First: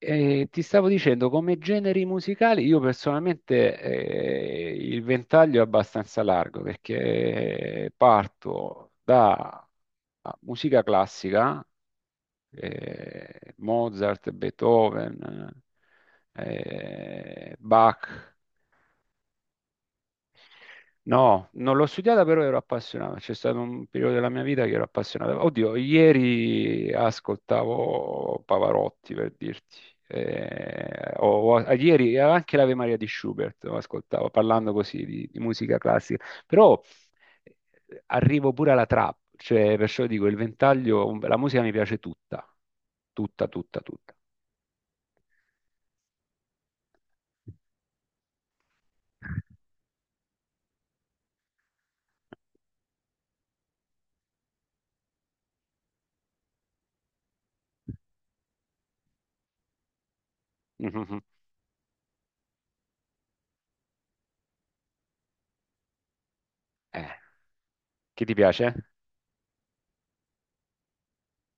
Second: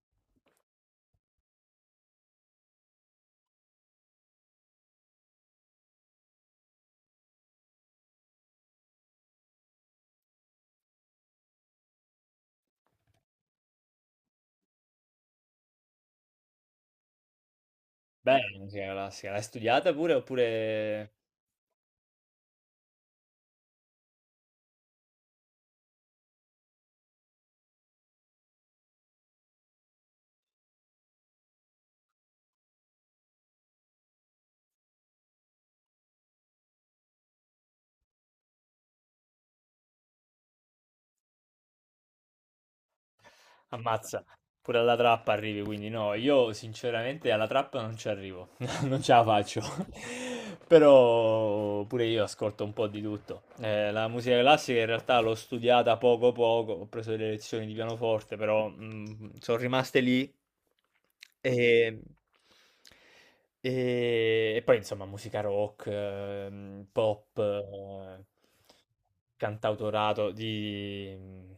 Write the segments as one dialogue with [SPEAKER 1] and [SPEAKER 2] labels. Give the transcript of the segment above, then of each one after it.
[SPEAKER 1] Ti stavo dicendo, come generi musicali, io personalmente il ventaglio è abbastanza largo perché parto da musica classica, Mozart, Beethoven, Bach.
[SPEAKER 2] Bene, sì, la classica. L'hai studiata pure oppure...
[SPEAKER 1] No, non l'ho studiata, però ero appassionato. C'è stato un periodo della mia vita che ero appassionato. Oddio, ieri ascoltavo Pavarotti per dirti. Ieri anche l'Ave Maria di Schubert lo ascoltavo, parlando così di musica classica. Però arrivo pure alla trap, cioè, perciò dico, il ventaglio, la musica mi piace tutta, tutta, tutta, tutta.
[SPEAKER 2] Ammazza, pure alla trappa arrivi, quindi no, io sinceramente alla trappa non ci arrivo. Non ce la faccio. Però pure io ascolto un po' di tutto. La musica classica in realtà l'ho studiata poco poco, ho preso delle lezioni di pianoforte, però sono rimaste lì
[SPEAKER 1] Mhm.
[SPEAKER 2] e, e poi insomma musica rock,
[SPEAKER 1] Eh,
[SPEAKER 2] pop,
[SPEAKER 1] chi ti piace?
[SPEAKER 2] cantautorato di...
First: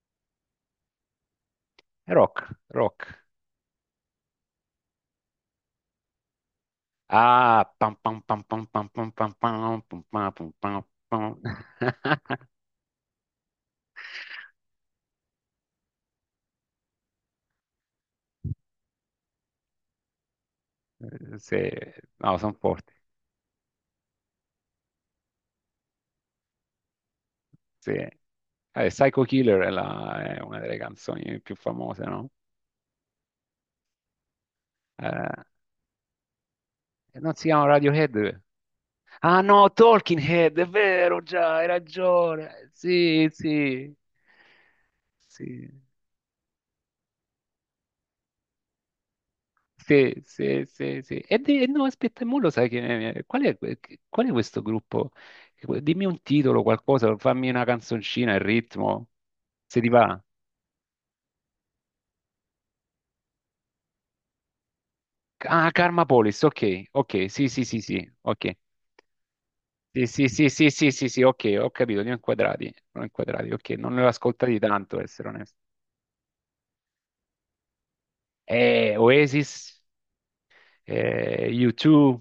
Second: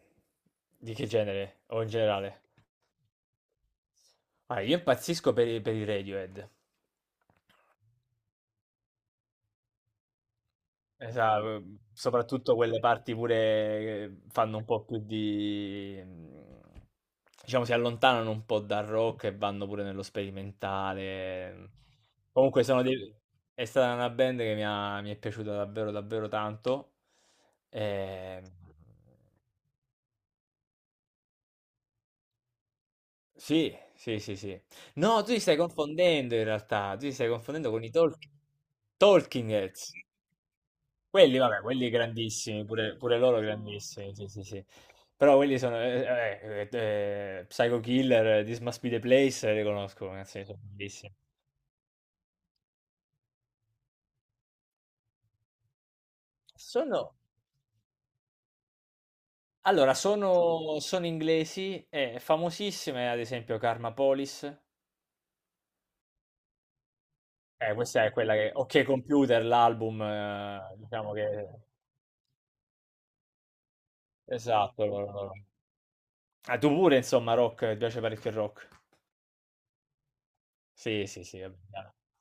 [SPEAKER 2] Di che genere o in generale?
[SPEAKER 1] Rock, rock.
[SPEAKER 2] Ah, io impazzisco per i Radiohead.
[SPEAKER 1] Ah, pam pam pam pam pam pam pam pam pam pam pam pam pam.
[SPEAKER 2] Esa soprattutto quelle parti pure che fanno un po' più di diciamo si allontanano un po' dal rock e vanno pure nello sperimentale.
[SPEAKER 1] Sì,
[SPEAKER 2] Mhmm.
[SPEAKER 1] no, sono
[SPEAKER 2] Comunque sono
[SPEAKER 1] forti.
[SPEAKER 2] dei è stata una band che mi è piaciuta davvero, davvero tanto.
[SPEAKER 1] Sì.
[SPEAKER 2] Ehm,
[SPEAKER 1] Psycho Killer è, è una delle canzoni più famose, no?
[SPEAKER 2] sì, sì, sì, sì. No, tu ti
[SPEAKER 1] Eh,
[SPEAKER 2] stai confondendo in realtà, tu ti stai
[SPEAKER 1] Non si chiama
[SPEAKER 2] confondendo con i
[SPEAKER 1] Radiohead. Ah
[SPEAKER 2] Talking
[SPEAKER 1] no,
[SPEAKER 2] Heads.
[SPEAKER 1] Talking Head, è vero,
[SPEAKER 2] Quelli,
[SPEAKER 1] già,
[SPEAKER 2] vabbè,
[SPEAKER 1] hai
[SPEAKER 2] quelli grandissimi,
[SPEAKER 1] ragione.
[SPEAKER 2] pure, pure
[SPEAKER 1] Sì,
[SPEAKER 2] loro
[SPEAKER 1] sì,
[SPEAKER 2] grandissimi, sì, sì, sì. Però quelli
[SPEAKER 1] sì.
[SPEAKER 2] sono, Psycho Killer, This Must Be the Place, li conosco,
[SPEAKER 1] Sì,
[SPEAKER 2] ragazzi, sono
[SPEAKER 1] sì, sì,
[SPEAKER 2] bellissimi.
[SPEAKER 1] sì. E no, aspetta, mo lo sai che... Qual è questo gruppo? Dimmi un titolo, qualcosa,
[SPEAKER 2] Sono,
[SPEAKER 1] fammi una canzoncina, il ritmo, se ti
[SPEAKER 2] allora,
[SPEAKER 1] va.
[SPEAKER 2] sono, sono inglesi, e famosissime, ad esempio, Karma Police.
[SPEAKER 1] Ah, Karma Police, ok, ok, sì, sì, sì,
[SPEAKER 2] Questa
[SPEAKER 1] sì,
[SPEAKER 2] è quella che,
[SPEAKER 1] ok.
[SPEAKER 2] Ok Computer, l'album,
[SPEAKER 1] Sì, sì, sì, sì, sì, sì,
[SPEAKER 2] diciamo
[SPEAKER 1] sì,
[SPEAKER 2] che,
[SPEAKER 1] ok, ho capito, li ho inquadrati, ok, non ne ho ascoltati
[SPEAKER 2] esatto,
[SPEAKER 1] tanto, per
[SPEAKER 2] loro,
[SPEAKER 1] essere
[SPEAKER 2] loro.
[SPEAKER 1] onesto.
[SPEAKER 2] Ah, tu pure, insomma, rock, ti piace parecchio il rock?
[SPEAKER 1] Oasis,
[SPEAKER 2] Sì, sì, sì, vabbè, chiaro.
[SPEAKER 1] U2,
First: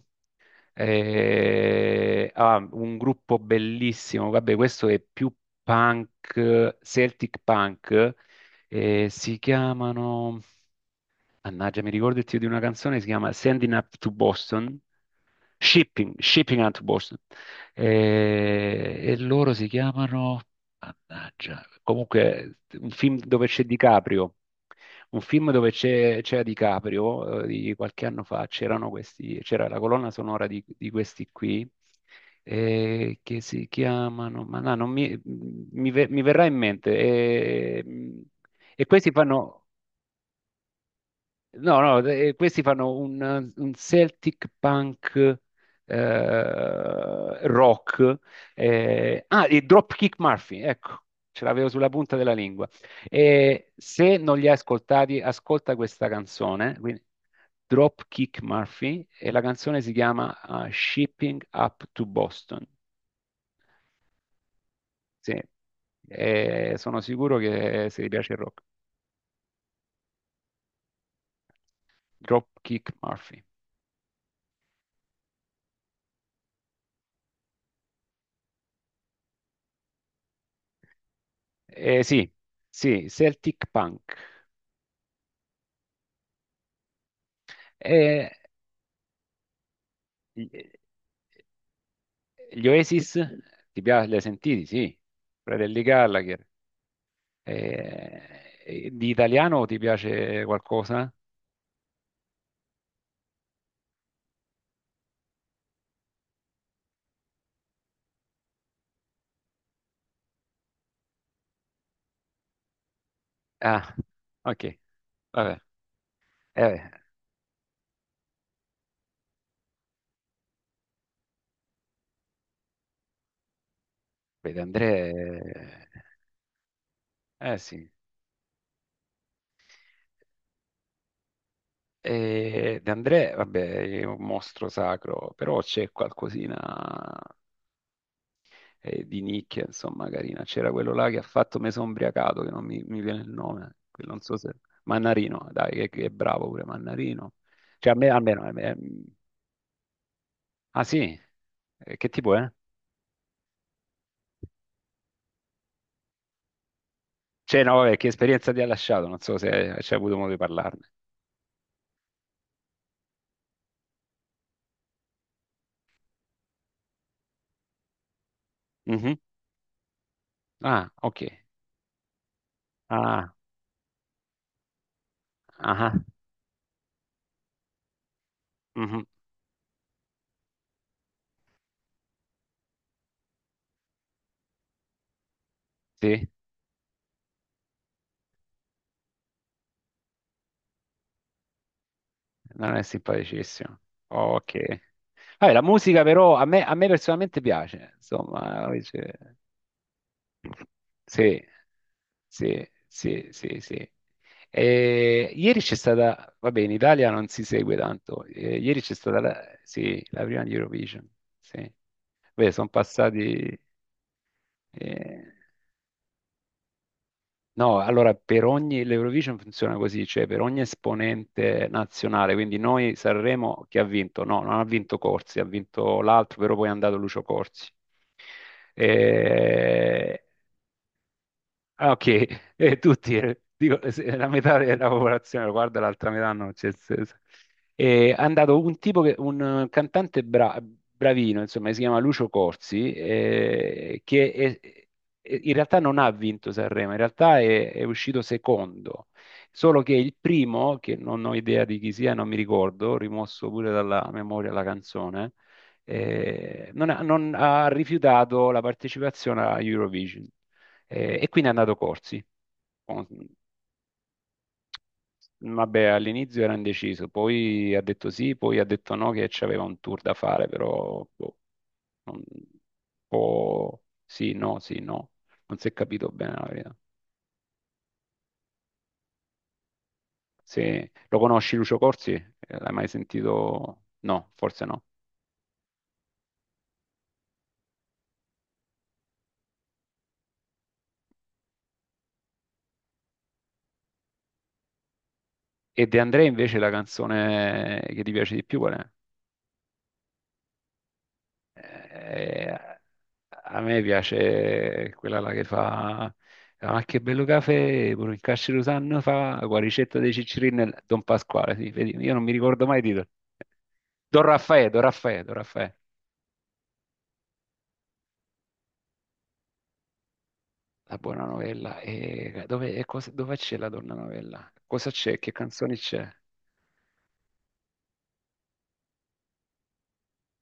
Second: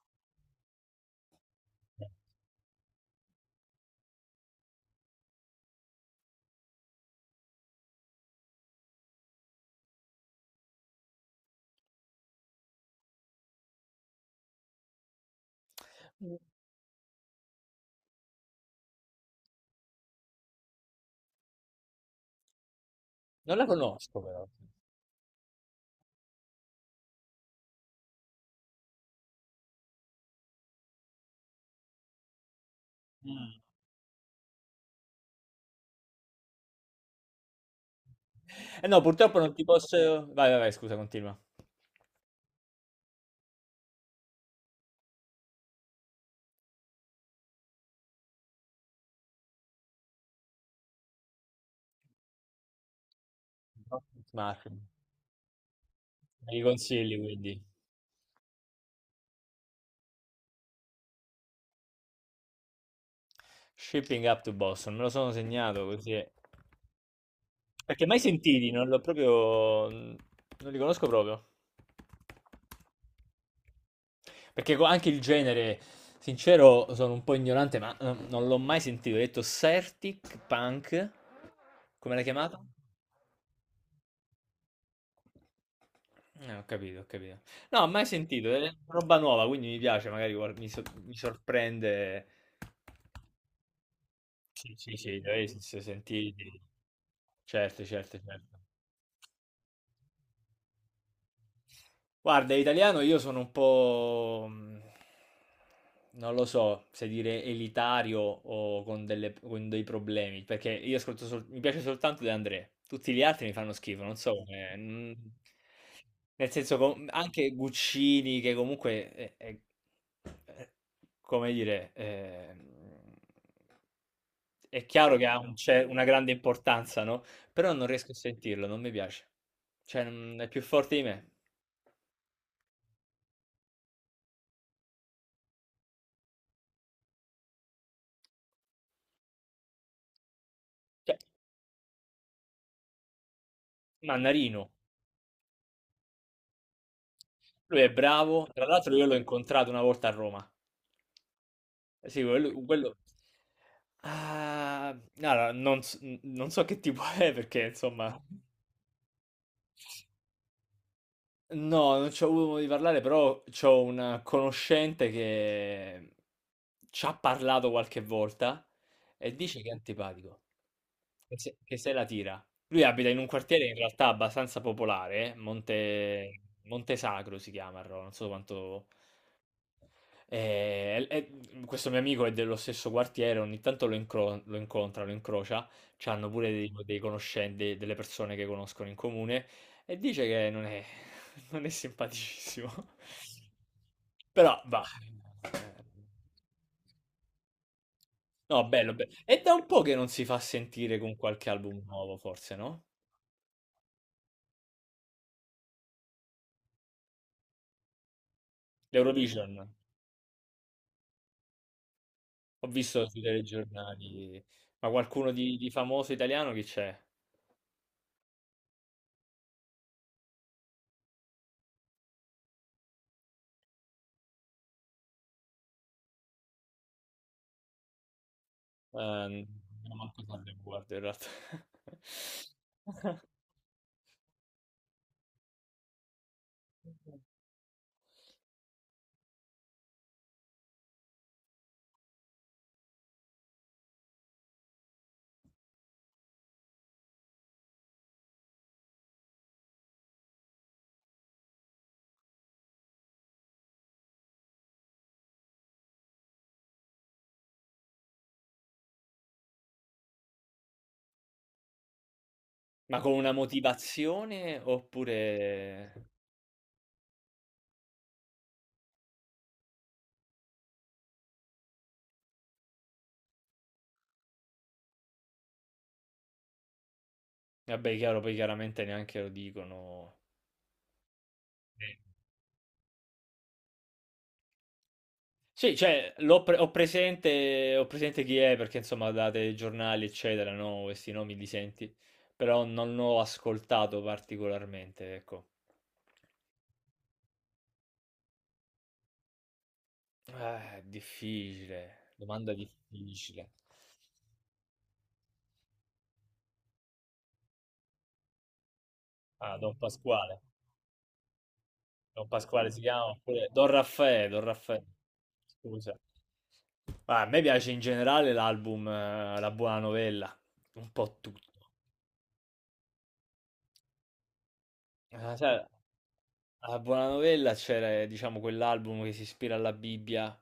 [SPEAKER 1] Un gruppo bellissimo, vabbè, questo è più punk, Celtic punk, si chiamano, mannaggia, mi ricordo il titolo di una canzone, si chiama Sending Up to Boston, Shipping, Shipping Hunt Wars. E, loro si chiamano, mannaggia, comunque un film dove
[SPEAKER 2] Non
[SPEAKER 1] c'è
[SPEAKER 2] la conosco,
[SPEAKER 1] DiCaprio,
[SPEAKER 2] però.
[SPEAKER 1] un film dove c'era DiCaprio, di qualche anno fa, c'erano questi, c'era la colonna sonora di questi qui, che
[SPEAKER 2] Mm.
[SPEAKER 1] si chiamano, ma no, non mi verrà in mente, e
[SPEAKER 2] Eh no,
[SPEAKER 1] questi
[SPEAKER 2] purtroppo non
[SPEAKER 1] fanno...
[SPEAKER 2] ti posso... Vai, vai, vai, scusa, continua.
[SPEAKER 1] No, no, questi fanno un Celtic punk rock. I Dropkick Murphy, ecco, ce l'avevo sulla punta della lingua. E se non li hai
[SPEAKER 2] Smartphone.
[SPEAKER 1] ascoltati, ascolta questa
[SPEAKER 2] Me li
[SPEAKER 1] canzone, quindi
[SPEAKER 2] consigli, quindi.
[SPEAKER 1] Dropkick Murphy, e la canzone si chiama Shipping Up to Boston.
[SPEAKER 2] Shipping up to Boston, me lo sono
[SPEAKER 1] Sì,
[SPEAKER 2] segnato così. È-
[SPEAKER 1] e sono sicuro che se
[SPEAKER 2] Perché
[SPEAKER 1] ti
[SPEAKER 2] mai
[SPEAKER 1] piace il rock.
[SPEAKER 2] sentiti, non l'ho proprio... Non li conosco proprio.
[SPEAKER 1] Dropkick Murphy.
[SPEAKER 2] Perché co- anche il genere, sincero, sono un po' ignorante, ma non l'ho mai sentito. Ho detto Certic Punk, come l'hai
[SPEAKER 1] Sì,
[SPEAKER 2] chiamata?
[SPEAKER 1] sì, Celtic punk.
[SPEAKER 2] Ho capito, ho capito. No, mai
[SPEAKER 1] E
[SPEAKER 2] sentito, è roba nuova, quindi mi piace, magari
[SPEAKER 1] gli
[SPEAKER 2] guard- mi, so- mi sorprende
[SPEAKER 1] gli Oasis, ti piace, li hai sentiti?
[SPEAKER 2] Sì, sì,
[SPEAKER 1] Sì,
[SPEAKER 2] sì, lei si
[SPEAKER 1] Fratelli
[SPEAKER 2] si sentì
[SPEAKER 1] Gallagher.
[SPEAKER 2] certo, certo,
[SPEAKER 1] Eh,
[SPEAKER 2] certo.
[SPEAKER 1] e di italiano ti piace qualcosa?
[SPEAKER 2] Guarda, italiano io sono un po', non lo so se dire elitario o con, delle- con dei problemi, perché io ascolto sol- mi piace soltanto De André, tutti gli altri mi fanno
[SPEAKER 1] Ah,
[SPEAKER 2] schifo, non so
[SPEAKER 1] ok,
[SPEAKER 2] come... mm,
[SPEAKER 1] vabbè.
[SPEAKER 2] nel senso,
[SPEAKER 1] Eh,
[SPEAKER 2] com- anche Guccini, che comunque è- come dire,
[SPEAKER 1] beh, De André,
[SPEAKER 2] è chiaro che ha un cer- una grande importanza, no?
[SPEAKER 1] eh
[SPEAKER 2] Però non
[SPEAKER 1] sì.
[SPEAKER 2] riesco a sentirlo, non mi piace. Cioè, non- è più forte di me.
[SPEAKER 1] De André, vabbè, è un mostro sacro, però c'è qualcosina di nicchia, insomma, carina. C'era quello là che
[SPEAKER 2] Cioè,
[SPEAKER 1] ha fatto Me son ubriacato, che non mi viene il nome, che non so se...
[SPEAKER 2] Mannarino,
[SPEAKER 1] Mannarino, dai, che è bravo pure Mannarino.
[SPEAKER 2] lui è
[SPEAKER 1] Cioè, a me, almeno...
[SPEAKER 2] bravo, tra l'altro io l'ho incontrato una volta a Roma.
[SPEAKER 1] Ah, sì? Che
[SPEAKER 2] Eh sì,
[SPEAKER 1] tipo è?
[SPEAKER 2] quello... quello- Ah, allora, non, s- non so che tipo è
[SPEAKER 1] Cioè,
[SPEAKER 2] perché,
[SPEAKER 1] no, vabbè, che
[SPEAKER 2] insomma,
[SPEAKER 1] esperienza ti ha lasciato? Non so se hai c'hai avuto modo di parlarne.
[SPEAKER 2] no, non ci ho avuto modo di parlare, però c'ho una conoscente che ci ha parlato qualche volta
[SPEAKER 1] Mhm.
[SPEAKER 2] e dice che è antipatico,
[SPEAKER 1] Ah, ok.
[SPEAKER 2] che se la tira. Lui abita in un
[SPEAKER 1] Ah,
[SPEAKER 2] quartiere in realtà abbastanza popolare,
[SPEAKER 1] ah,
[SPEAKER 2] Monte, Monte Sacro si chiama, a Roma, non so quanto...
[SPEAKER 1] mhm.
[SPEAKER 2] E- e- Questo mio amico è dello stesso quartiere, ogni tanto lo, incro- lo incontra, lo incrocia,
[SPEAKER 1] Sì,
[SPEAKER 2] c'hanno pure dei, dei conoscenti, delle persone che conoscono in comune e dice che non è, non è simpaticissimo.
[SPEAKER 1] non è simpaticissimo.
[SPEAKER 2] Però
[SPEAKER 1] Ok.
[SPEAKER 2] va.
[SPEAKER 1] Vabbè, la
[SPEAKER 2] Eh,
[SPEAKER 1] musica però a me personalmente piace, insomma,
[SPEAKER 2] No, bello, bello.
[SPEAKER 1] invece-
[SPEAKER 2] È da un po' che non si fa sentire con
[SPEAKER 1] Sì,
[SPEAKER 2] qualche album nuovo, forse,
[SPEAKER 1] sì,
[SPEAKER 2] no?
[SPEAKER 1] sì, sì, sì. E ieri c'è stata, vabbè, in Italia non si segue tanto. Ieri c'è stata la,
[SPEAKER 2] L'Eurovision.
[SPEAKER 1] sì, la prima di Eurovision. Sì. Beh,
[SPEAKER 2] Ho
[SPEAKER 1] sono
[SPEAKER 2] visto sui
[SPEAKER 1] passati.
[SPEAKER 2] telegiornali. Ma
[SPEAKER 1] eh,
[SPEAKER 2] qualcuno di famoso italiano chi c'è?
[SPEAKER 1] No, allora per ogni l'Eurovision funziona così, cioè per ogni esponente nazionale, quindi noi Sanremo che ha vinto? No, non ha vinto Corsi, ha vinto l'altro, però poi è andato Lucio Corsi.
[SPEAKER 2] Non ho
[SPEAKER 1] Eh,
[SPEAKER 2] manco tanto guardo in realtà.
[SPEAKER 1] Ok. Tutti, dico, la metà della popolazione lo guarda, l'altra metà no. c'è- c'è- c'è. È andato un tipo, che, un cantante bravino, insomma, si chiama Lucio Corsi, che in realtà non ha vinto Sanremo, in realtà è uscito secondo, solo che il primo, che non ho idea di chi sia, non mi ricordo, rimosso pure dalla memoria la canzone, non ha rifiutato la partecipazione a Eurovision. E quindi è andato Corsi.
[SPEAKER 2] Ma
[SPEAKER 1] Con-
[SPEAKER 2] con
[SPEAKER 1] mm,
[SPEAKER 2] una motivazione
[SPEAKER 1] Vabbè,
[SPEAKER 2] oppure...
[SPEAKER 1] all'inizio era indeciso, poi ha detto sì, poi ha detto no, che c'aveva un tour da fare, però boh, un po' sì, no, sì, no. Non si è capito bene la verità.
[SPEAKER 2] Vabbè, chiaro, poi chiaramente neanche lo dicono.
[SPEAKER 1] Se lo conosci Lucio
[SPEAKER 2] Sì,
[SPEAKER 1] Corsi? L'hai mai sentito? No, forse no.
[SPEAKER 2] sì, cioè, l'ho pre- ho presente chi è perché insomma date giornali, eccetera, no? Questi nomi li senti, però non l'ho ascoltato particolarmente, ecco.
[SPEAKER 1] E De André invece la canzone che ti piace di più qual è?
[SPEAKER 2] Difficile, domanda
[SPEAKER 1] Eh,
[SPEAKER 2] difficile.
[SPEAKER 1] a me piace quella là che fa Ma che bello caffè, pure il Cascirutano fa
[SPEAKER 2] Ah, Don
[SPEAKER 1] Guaricetta dei
[SPEAKER 2] Pasquale.
[SPEAKER 1] Ciccirini e Don Pasquale, sì, vedi, io non
[SPEAKER 2] Don
[SPEAKER 1] mi ricordo
[SPEAKER 2] Pasquale
[SPEAKER 1] mai
[SPEAKER 2] si
[SPEAKER 1] il titolo.
[SPEAKER 2] chiama, oppure Don
[SPEAKER 1] Don
[SPEAKER 2] Raffaele, Don
[SPEAKER 1] Raffaè, Don
[SPEAKER 2] Raffaele,
[SPEAKER 1] Raffaè, Don Raffaè,
[SPEAKER 2] scusa. Ma a me piace in generale l'album La Buona Novella, un
[SPEAKER 1] la
[SPEAKER 2] po'
[SPEAKER 1] buona
[SPEAKER 2] tutto.
[SPEAKER 1] novella. Dove c'è la donna novella? Cosa c'è? Che
[SPEAKER 2] Sai,
[SPEAKER 1] canzoni c'è?
[SPEAKER 2] alla Buona Novella c'era, diciamo, quell'album che si ispira alla Bibbia,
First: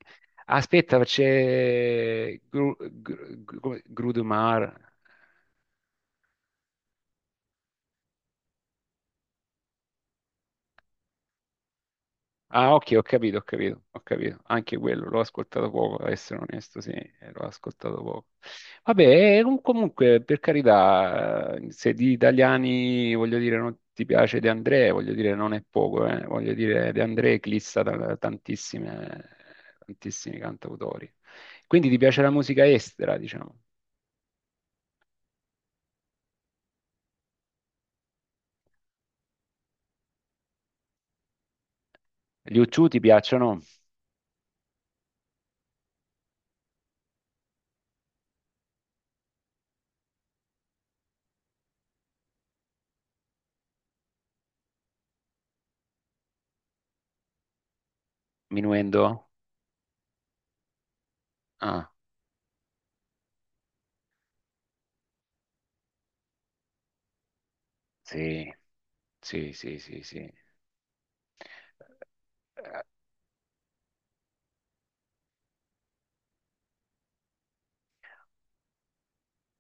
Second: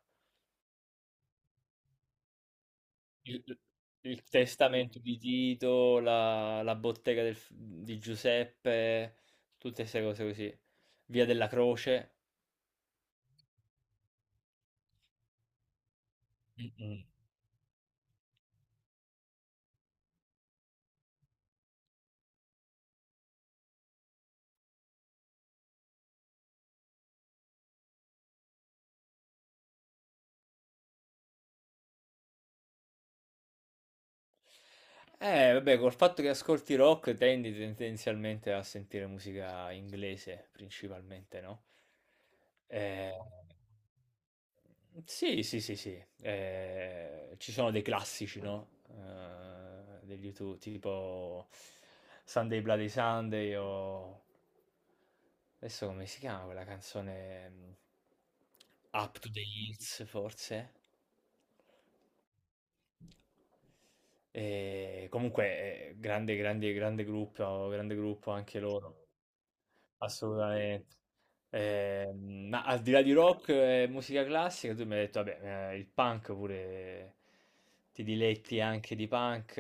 [SPEAKER 1] Aspetta, c'è
[SPEAKER 2] il, il
[SPEAKER 1] Grudemar.
[SPEAKER 2] Testamento di Tito, la, la Bottega del- di Giuseppe, tutte queste cose così. Via della Croce.
[SPEAKER 1] Ah, ok, ho capito, ho capito, ho capito. Anche quello l'ho ascoltato poco, a essere onesto, sì, l'ho ascoltato poco. Vabbè, comunque, per carità, se di italiani, voglio dire, non ti piace De André, voglio dire, non è poco, eh. Voglio dire, De André eclissa tantissimi cantautori. Quindi ti piace la musica estera, diciamo.
[SPEAKER 2] Vabbè, col fatto che ascolti rock tendi tendenzialmente a sentire musica inglese principalmente, no?
[SPEAKER 1] Gli U2 ti
[SPEAKER 2] Eh,
[SPEAKER 1] piacciono?
[SPEAKER 2] sì, sì, sì, sì. Ci sono dei classici, no? Degli YouTube, tipo Sunday Bloody Sunday o... Adesso come si chiama quella canzone? Up
[SPEAKER 1] Minuendo?
[SPEAKER 2] to the Hills, forse?
[SPEAKER 1] Ah,
[SPEAKER 2] E comunque, grande, grande, grande gruppo
[SPEAKER 1] sì,
[SPEAKER 2] anche loro.
[SPEAKER 1] sì, sì, sì, sì.
[SPEAKER 2] Assolutamente. Ma al di là di rock e musica classica, tu mi hai detto, vabbè, il punk pure ti diletti anche di punk.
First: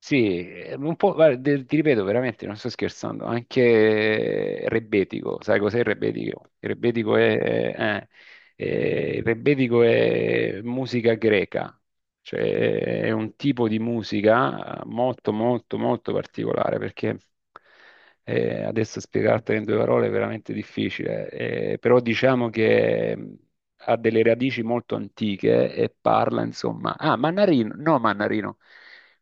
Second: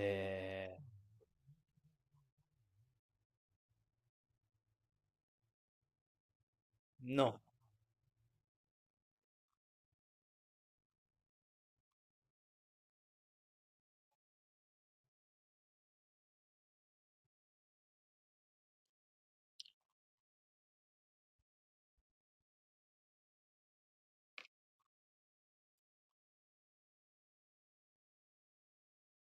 [SPEAKER 1] Sì, un po', guarda, ti ripeto veramente, non sto scherzando, anche Rebetico, sai cos'è il Rebetico? Il Rebetico
[SPEAKER 2] no,
[SPEAKER 1] è musica greca, cioè è un tipo di musica molto molto molto particolare, perché adesso spiegartela in due parole è veramente difficile, però diciamo che ha delle radici molto antiche e parla insomma... Ah, Mannarino, no Mannarino.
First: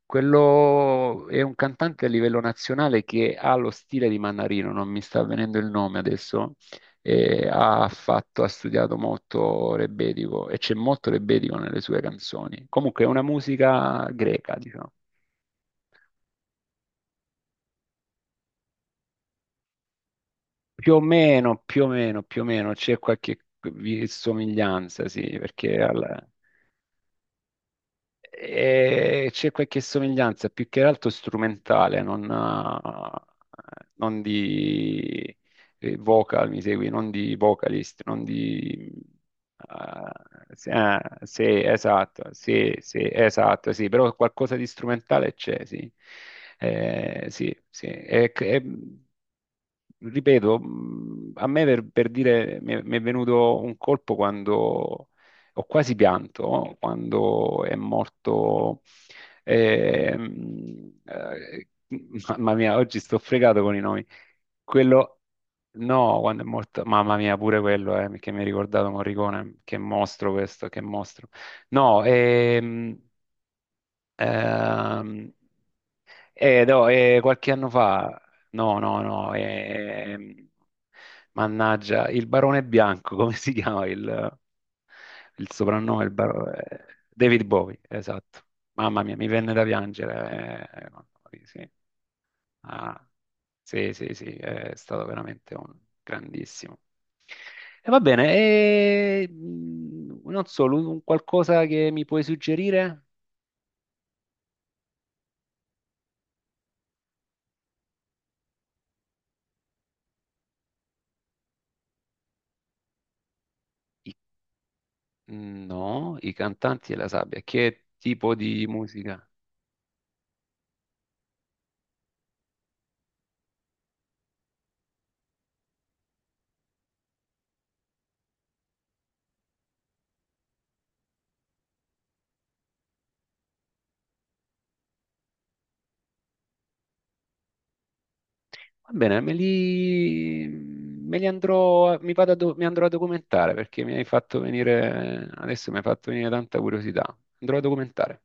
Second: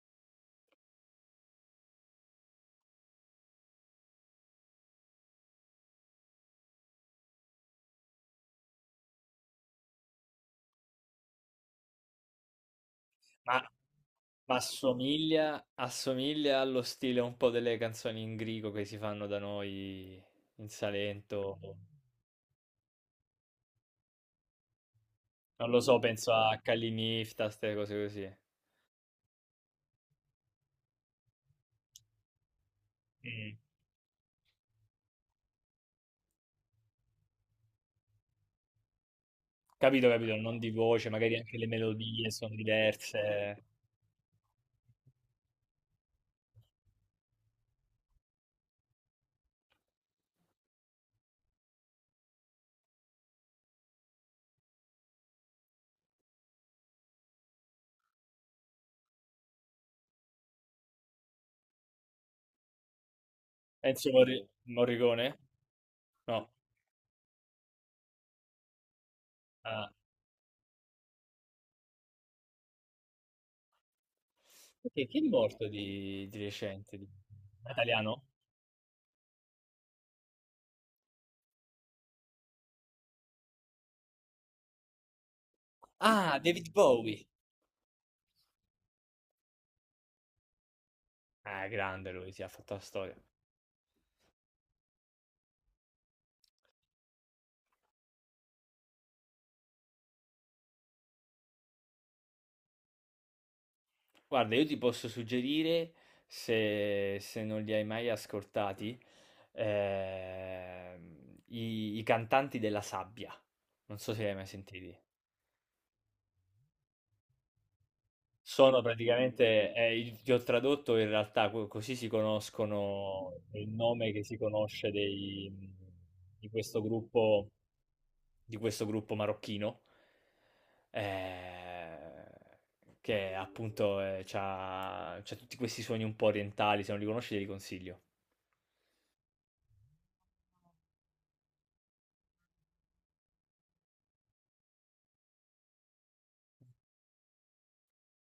[SPEAKER 1] Quello è un cantante a livello nazionale che ha lo stile di Mannarino, non mi sta venendo il nome adesso. Ha studiato molto rebetiko e c'è molto rebetiko nelle sue canzoni. Comunque è una
[SPEAKER 2] ma,
[SPEAKER 1] musica greca,
[SPEAKER 2] ma
[SPEAKER 1] diciamo.
[SPEAKER 2] assomiglia, assomiglia allo stile un po' delle canzoni in grigo che si fanno da noi in
[SPEAKER 1] Più o meno,
[SPEAKER 2] Salento.
[SPEAKER 1] più o meno, più o meno c'è qualche somiglianza, sì,
[SPEAKER 2] Non
[SPEAKER 1] perché
[SPEAKER 2] lo so,
[SPEAKER 1] al-
[SPEAKER 2] penso a Calinifta, queste cose così.
[SPEAKER 1] E c'è qualche somiglianza, più che altro strumentale, non, eh,
[SPEAKER 2] Mm.
[SPEAKER 1] non di vocal, mi segui, non di vocalist, non di...
[SPEAKER 2] Capito,
[SPEAKER 1] Eh,
[SPEAKER 2] capito, non
[SPEAKER 1] sì,
[SPEAKER 2] di voce, magari
[SPEAKER 1] sì,
[SPEAKER 2] anche le
[SPEAKER 1] esatto,
[SPEAKER 2] melodie sono
[SPEAKER 1] sì, sì,
[SPEAKER 2] diverse.
[SPEAKER 1] esatto, sì, però qualcosa di strumentale c'è, sì. Sì, sì. Ripeto, a me per dire mi è venuto un colpo quando ho quasi pianto, no? Quando è morto, ehm, eh, mamma mia, oggi sto fregato con i nomi.
[SPEAKER 2] Enzo Morri-
[SPEAKER 1] Quello,
[SPEAKER 2] Morricone?
[SPEAKER 1] no, quando è
[SPEAKER 2] No.
[SPEAKER 1] morto, mamma mia, pure quello, che mi ha ricordato Morricone, che
[SPEAKER 2] Ah.
[SPEAKER 1] mostro questo, che mostro. No,
[SPEAKER 2] Perché chi è
[SPEAKER 1] ehm,
[SPEAKER 2] morto di
[SPEAKER 1] no,
[SPEAKER 2] recente? Di...
[SPEAKER 1] qualche anno fa,
[SPEAKER 2] Italiano?
[SPEAKER 1] no, no, no, mannaggia, il Barone Bianco, come si chiama il soprannome?
[SPEAKER 2] Ah, David Bowie.
[SPEAKER 1] David Bowie, esatto. Mamma mia, mi venne da piangere. Mamma mia,
[SPEAKER 2] Ah,
[SPEAKER 1] sì.
[SPEAKER 2] grande lui, si ha fatto la
[SPEAKER 1] Ah,
[SPEAKER 2] storia.
[SPEAKER 1] sì, sì, sì, è stato veramente un grandissimo. E va bene, non so, un qualcosa che mi puoi suggerire?
[SPEAKER 2] Guarda, io ti posso suggerire, se, se non li hai mai ascoltati, i, i cantanti della sabbia. Non
[SPEAKER 1] I
[SPEAKER 2] so se li hai mai sentiti.
[SPEAKER 1] No, i cantanti e la sabbia. Che tipo di
[SPEAKER 2] Sono
[SPEAKER 1] musica?
[SPEAKER 2] praticamente il ti ho tradotto in realtà co così si conoscono è il nome che si conosce dei di questo gruppo di questo gruppo marocchino, ehm, che appunto, c'ha tutti questi suoni un po' orientali, se non li conosci te li consiglio.
[SPEAKER 1] Va bene, me li andrò, a- mi vado a do- mi andrò a documentare perché mi hai fatto venire, adesso mi hai fatto venire tanta curiosità. Andrò a documentare.